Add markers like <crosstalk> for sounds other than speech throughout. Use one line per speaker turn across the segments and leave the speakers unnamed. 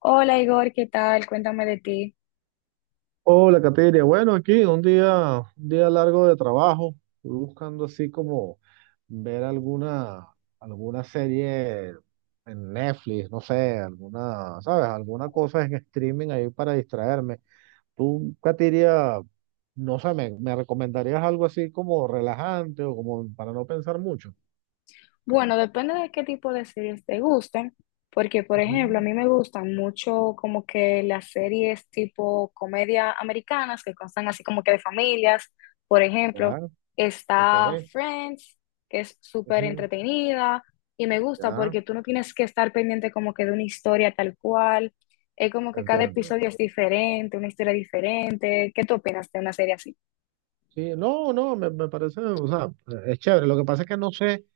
Hola Igor, ¿qué tal? Cuéntame de ti.
Hola, Cateria. Bueno, aquí un día largo de trabajo. Estoy buscando así como ver alguna serie en Netflix, no sé, alguna, ¿sabes? Alguna cosa en streaming ahí para distraerme. Tú, Cateria, no sé, me recomendarías algo así como relajante o como para no pensar mucho?
Bueno, depende de qué tipo de series te gusten, porque por
Ujú.
ejemplo, a mí me gustan mucho como que las series tipo comedia americanas que constan así como que de familias. Por ejemplo,
Ya, ok.
está Friends, que es súper
Ujú,
entretenida y me gusta
ya,
porque tú no tienes que estar pendiente como que de una historia tal cual. Es como que cada
entiendo.
episodio es diferente, una historia diferente. ¿Qué tú opinas de una serie así?
Sí, no, no, me parece, o sea, es chévere. Lo que pasa es que no sé.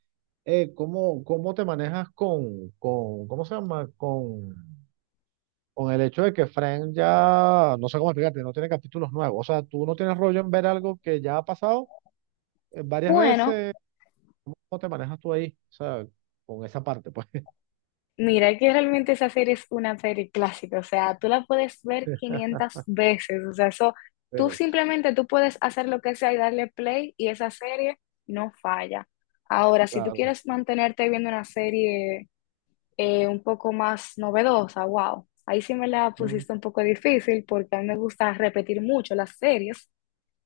¿Cómo, cómo te manejas ¿cómo se llama? Con el hecho de que Friends ya, no sé cómo explicarte, no tiene capítulos nuevos. O sea, tú no tienes rollo en ver algo que ya ha pasado varias
Bueno,
veces. ¿Cómo te manejas tú ahí? O sea, con esa parte, pues.
mira, que realmente esa serie es una serie clásica, o sea, tú la puedes ver 500 veces, o sea, eso,
<laughs>
tú
eh,
simplemente tú puedes hacer lo que sea y darle play y esa serie no falla. Ahora, si tú
claro.
quieres mantenerte viendo una serie un poco más novedosa, wow, ahí sí me la
Mm.
pusiste un poco difícil porque a mí me gusta repetir mucho las series.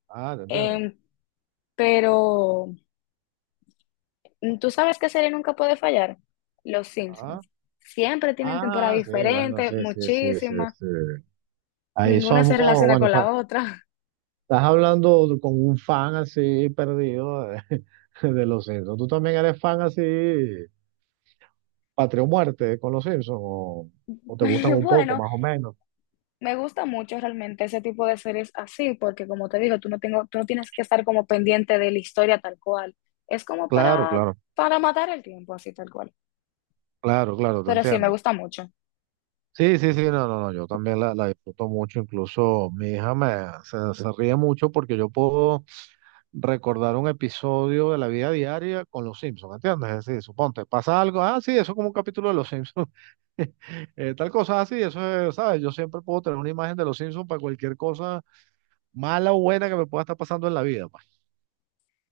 Ah, te entiendo.
Em, pero tú sabes qué serie nunca puede fallar, Los
Ah,
Simpsons. Siempre tienen temporada
ah, sí, bueno,
diferente,
sí, sí, sí, sí,
muchísimas.
sí. Ahí
Ninguna se
somos,
relaciona
bueno,
con la otra.
estás hablando con un fan así perdido de, <laughs> de los Simpsons. Tú también eres fan así. Patria o muerte con los Simpsons o
<laughs>
te
Y
gustan un poco,
bueno,
más o menos.
me gusta mucho realmente ese tipo de series así, porque como te digo, tú no tienes que estar como pendiente de la historia tal cual. Es como
Claro,
para,
claro,
para matar el tiempo así tal cual.
claro, claro, te
Pero sí, me
entiendo.
gusta mucho.
Sí, sí, sí, no, no, no, yo también la disfruto mucho, incluso mi hija me, se ríe mucho porque yo puedo recordar un episodio de la vida diaria con los Simpsons, ¿entiendes? Es decir, suponte, pasa algo, ah, sí, eso es como un capítulo de los Simpsons, <laughs> tal cosa así, eso es, ¿sabes? Yo siempre puedo tener una imagen de los Simpsons para cualquier cosa mala o buena que me pueda estar pasando en la vida, pues.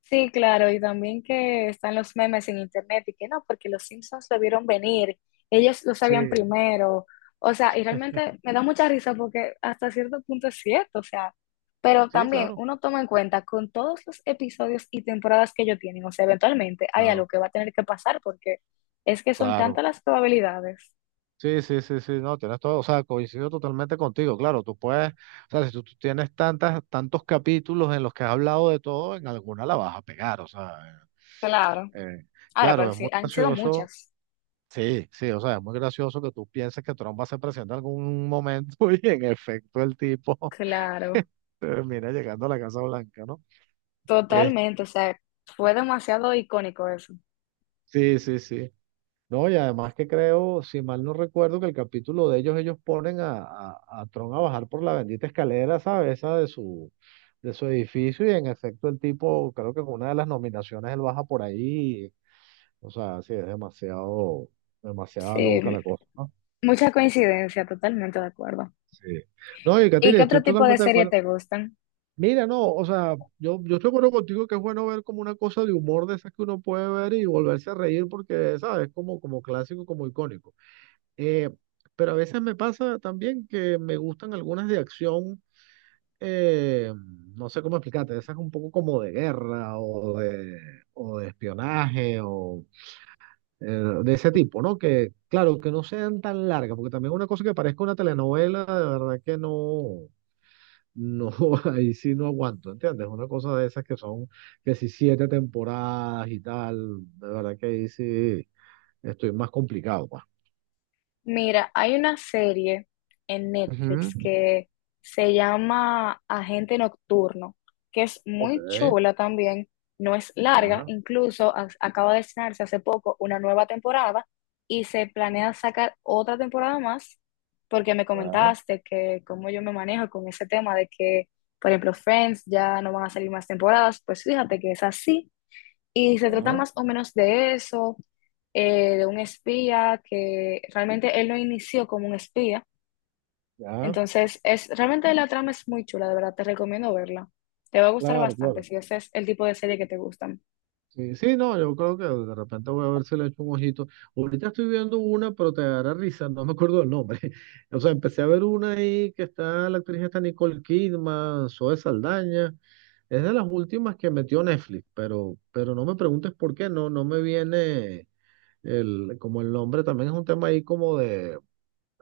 Sí, claro, y también que están los memes en internet y que no, porque los Simpsons lo vieron venir, ellos lo
Sí.
sabían primero, o sea, y realmente me da mucha risa porque hasta cierto punto es cierto, o sea, pero
Sí,
también
claro,
uno toma en cuenta con todos los episodios y temporadas que ellos tienen, o sea, eventualmente hay algo
claro,
que va a tener que pasar porque es que son tantas
claro.
las probabilidades.
Sí, sí, sí, sí, no, tienes todo, o sea, coincido totalmente contigo, claro, tú puedes, o sea, si tú, tú tienes tantas, tantos capítulos en los que has hablado de todo, en alguna la vas a pegar, o sea,
Claro,
eh,
ahora, pero
claro, es
sí,
muy
han sido
gracioso,
muchas.
sí, sí, o sea, es muy gracioso que tú pienses que Trump va a ser presidente en algún momento <laughs> y en efecto el tipo <laughs>
Claro,
termina llegando a la Casa Blanca, ¿no? Eh,
totalmente, o sea, fue demasiado icónico eso.
sí, sí, sí. No, y además que creo, si mal no recuerdo, que el capítulo de ellos, ellos ponen a Tron a bajar por la bendita escalera, ¿sabes? Esa de su edificio, y en efecto el tipo, creo que con una de las nominaciones él baja por ahí. O sea, sí, es demasiado, demasiada loca
Sí,
la cosa, ¿no?
mucha coincidencia, totalmente de acuerdo.
Sí. No, y
¿Y
Katina,
qué otro
estoy
tipo de
totalmente de
serie
acuerdo.
te gustan?
Mira, no, o sea, yo estoy de acuerdo contigo que es bueno ver como una cosa de humor de esas que uno puede ver y volverse a reír porque, ¿sabes? Como, como clásico, como icónico. Eh, pero a veces me pasa también que me gustan algunas de acción, eh, no sé cómo explicarte, esas un poco como de guerra o de espionaje o eh, de ese tipo, ¿no? Que claro, que no sean tan largas, porque también una cosa que parezca una telenovela, de verdad que no, no, <laughs> ahí sí no aguanto, ¿entiendes? Una cosa de esas que son, que si siete temporadas y tal, de verdad que ahí sí estoy más complicado, pues.
Mira, hay una serie en
Ujú.
Netflix que se llama Agente Nocturno, que es
Ok,
muy chula también, no es larga,
ya,
incluso acaba de estrenarse hace poco una nueva temporada y se planea sacar otra temporada más, porque me
ya.
comentaste que cómo yo me manejo con ese tema de que, por ejemplo, Friends ya no van a salir más temporadas, pues fíjate que es así y se trata
Ya,
más o menos de eso, de un espía que realmente él lo inició como un espía.
ya,
Entonces, es realmente la trama es muy chula, de verdad, te recomiendo verla. Te va a gustar
claro,
bastante
claro.
si ese es el tipo de serie que te gustan.
Sí, sí, no, yo creo que de repente voy a ver si le echo un ojito. Ahorita estoy viendo una, pero te dará risa, no me acuerdo el nombre. <laughs> O sea, empecé a ver una ahí que está, la actriz está Nicole Kidman, Zoe Saldaña. Es de las últimas que metió Netflix, pero no me preguntes por qué, no, no me viene el, como el nombre, también es un tema ahí como de,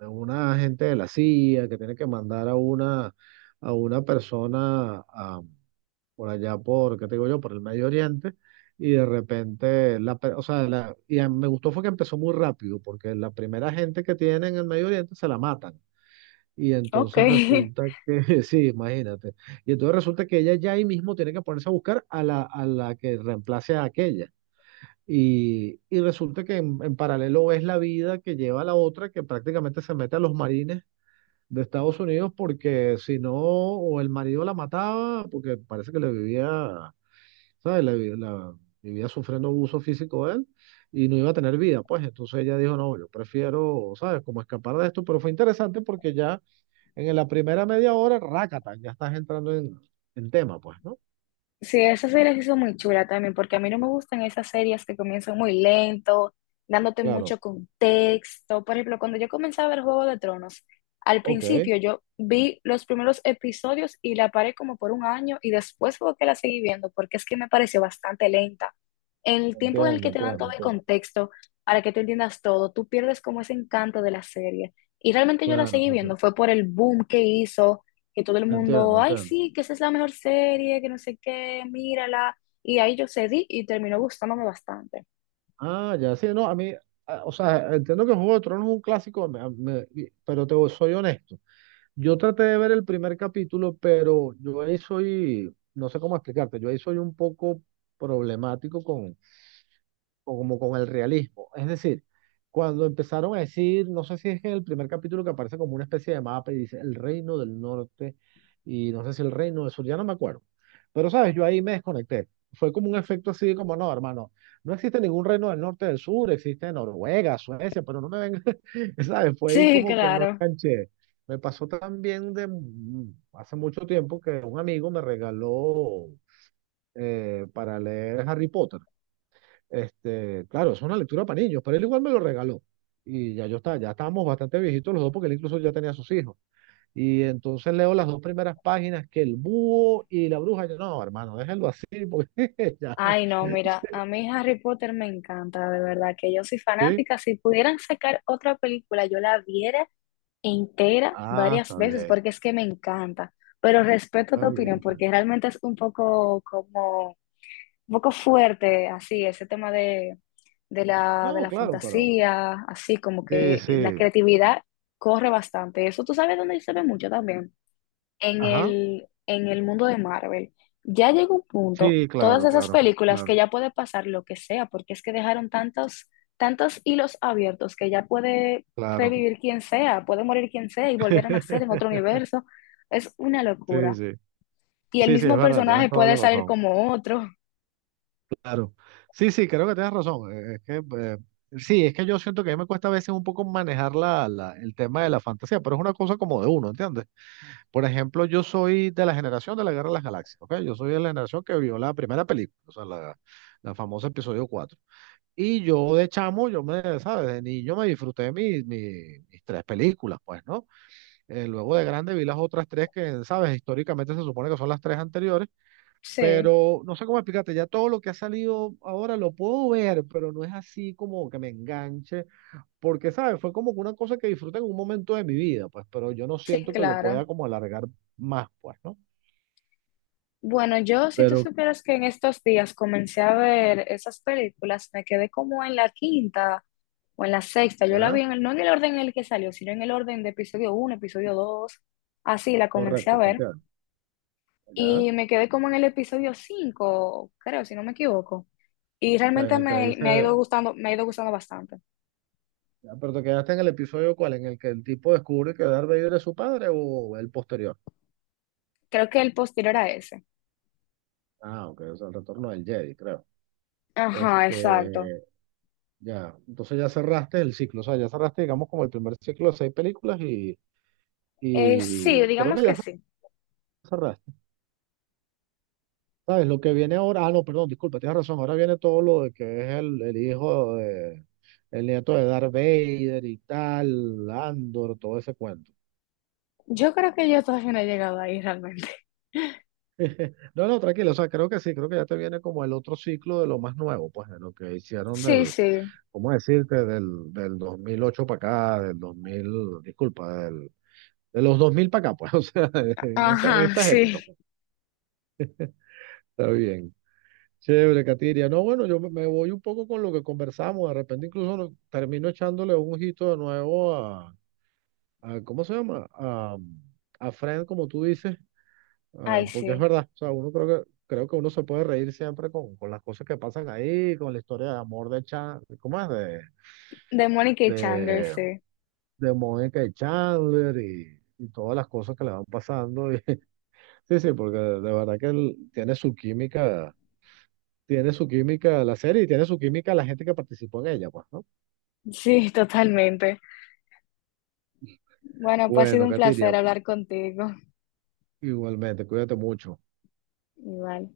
una agente de la CIA que tiene que mandar a una persona por allá por, ¿qué te digo yo? Por el Medio Oriente, y de repente, o sea, me gustó fue que empezó muy rápido, porque la primera gente que tienen en el Medio Oriente se la matan. Y
Ok.
entonces
<laughs>
resulta que, <laughs> sí, imagínate. Y entonces resulta que ella ya ahí mismo tiene que ponerse a buscar a a la que reemplace a aquella. Y resulta que en paralelo es la vida que lleva la otra, que prácticamente se mete a los marines de Estados Unidos, porque si no, o el marido la mataba, porque parece que le vivía ¿sabes? Vivía sufriendo abuso físico de él y no iba a tener vida, pues entonces ella dijo, no, yo prefiero, ¿sabes? Como escapar de esto, pero fue interesante porque ya en la primera media hora, rácata, ya estás entrando en tema, pues, ¿no?
Sí, esa serie se hizo muy chula también, porque a mí no me gustan esas series que comienzan muy lento, dándote
Claro,
mucho contexto. Por ejemplo, cuando yo comencé a ver Juego de Tronos, al
ok,
principio yo vi los primeros episodios y la paré como por un año y después fue que la seguí viendo, porque es que me pareció bastante lenta. En el tiempo en el
entiendo,
que te dan
entiendo,
todo el
entiendo.
contexto para que tú entiendas todo, tú pierdes como ese encanto de la serie. Y realmente yo la
Claro,
seguí viendo, fue por el boom que hizo que todo el mundo,
entiendo,
ay,
entiendo.
sí, que esa es la mejor serie, que no sé qué, mírala. Y ahí yo cedí y terminó gustándome bastante.
Ah, ya, sí, no, a mí, ah, o sea, entiendo que Juego de Tronos es un clásico, pero soy honesto. Yo traté de ver el primer capítulo, pero yo ahí soy, no sé cómo explicarte, yo ahí soy un poco problemático como con el realismo. Es decir, cuando empezaron a decir, no sé si es en el primer capítulo que aparece como una especie de mapa y dice el reino del norte y no sé si el reino del sur, ya no me acuerdo. Pero, ¿sabes? Yo ahí me desconecté. Fue como un efecto así como, no, hermano, no existe ningún reino del norte del sur, existe Noruega, Suecia, pero no me ven, <laughs> ¿sabes? Fue ahí
Sí, <laughs>
como que no
claro.
enganché. Me pasó también de hace mucho tiempo que un amigo me regaló para leer Harry Potter. Este, claro, es una lectura para niños, pero él igual me lo regaló. Y ya yo estaba, ya estábamos bastante viejitos los dos, porque él incluso ya tenía sus hijos. Y entonces leo las dos primeras páginas, que el búho y la bruja. Yo, no, hermano, déjenlo así, porque <laughs> ya.
Ay, no, mira, a mí Harry Potter me encanta, de verdad, que yo soy
¿Sí?
fanática. Si pudieran sacar otra película, yo la viera entera
Ah,
varias
está
veces,
bien,
porque es que me encanta. Pero respeto tu
está bien,
opinión,
está bien.
porque realmente es un poco como un poco fuerte, así, ese tema de, de
No,
la
claro, pero.
fantasía, así como
Sí,
que la
sí.
creatividad corre bastante. Eso tú sabes dónde se ve mucho también,
Ajá.
en el mundo de Marvel. Ya llegó un punto,
Sí,
todas
claro,
esas
claro,
películas que
claro,
ya puede pasar lo que sea, porque es que dejaron tantos, tantos hilos abiertos que ya puede
claro.
revivir quien sea, puede morir quien sea y volver a nacer en otro
<laughs>
universo. Es una
Sí,
locura.
sí.
Y el
Sí, sí, es
mismo
verdad, tienes
personaje
toda
puede
la
salir
razón.
como otro.
Claro. Sí, sí, creo que tienes razón. Es que, sí, es que yo siento que a mí me cuesta a veces un poco manejar el tema de la fantasía, pero es una cosa como de uno, ¿entiendes? Por ejemplo, yo soy de la generación de la Guerra de las Galaxias, ¿ok? Yo soy de la generación que vio la primera película, o sea, la famosa episodio 4, y yo de chamo, yo me, ¿sabes? De niño me disfruté mis tres películas, pues, ¿no? Luego de grande vi las otras tres que, ¿sabes? Históricamente se supone que son las tres anteriores
Sí.
pero no sé cómo explicarte, ya todo lo que ha salido ahora lo puedo ver, pero no es así como que me enganche, porque, ¿sabes? Fue como que una cosa que disfruté en un momento de mi vida, pues, pero yo no
Sí,
siento que lo
claro.
pueda como alargar más, pues, ¿no?
Bueno, yo, si tú
Pero
supieras que en estos días comencé a ver esas películas, me quedé como en la quinta o en la sexta. Yo la
ya,
vi en el, no en el orden en el que salió, sino en el orden de episodio uno, episodio dos. Así la comencé a
correcto, te
ver.
entiendo, ya.
Y me quedé como en el episodio 5, creo, si no me equivoco. Y
O sea, en
realmente
el que le dice,
me ha ido gustando, me ha ido gustando bastante.
ya, pero te quedaste en el episodio cuál, en el que el tipo descubre que Darth Vader es su padre o el posterior.
Creo que el posterior a ese.
Ah, ok, o sea, el retorno del Jedi, creo.
Ajá, exacto.
Este, ya, entonces ya cerraste el ciclo, o sea, ya cerraste, digamos, como el primer ciclo de seis películas y
Sí,
Creo
digamos
que
que
ya
sí.
cerraste. ¿Sabes? Lo que viene ahora, ah, no, perdón, disculpa, tienes razón. Ahora viene todo lo de que es el hijo de, el nieto de Darth Vader y tal, Andor, todo ese cuento.
Yo creo que yo todavía no he llegado ahí realmente. <laughs>
<laughs> No, no, tranquilo, o sea, creo que sí, creo que ya te viene como el otro ciclo de lo más nuevo, pues, de lo que hicieron
Sí,
del,
sí.
¿cómo decirte? Del 2008 para acá, del 2000 disculpa, del, de los 2000 para acá, pues, <laughs> o sea, en esta, en
Ajá,
estas
sí.
épocas, pues. Está bien. Chévere, Katiria. No, bueno, yo me voy un poco con lo que conversamos. De repente incluso termino echándole un ojito de nuevo a, ¿cómo se llama? A Friend, como tú dices,
Ay,
porque es
sí.
verdad. O sea, uno creo que uno se puede reír siempre con las cosas que pasan ahí, con la historia de amor de Chan, ¿cómo es?
De Mónica y Chandler,
De,
sí.
de Mónica y Chandler y todas las cosas que le van pasando. <laughs> Sí, sí, porque de verdad que él tiene su química la serie y tiene su química la gente que participó en ella, pues, ¿no?
Sí, totalmente. Bueno, pues ha sido
Bueno,
un
Katiria,
placer hablar contigo.
igualmente, cuídate mucho.
Igual.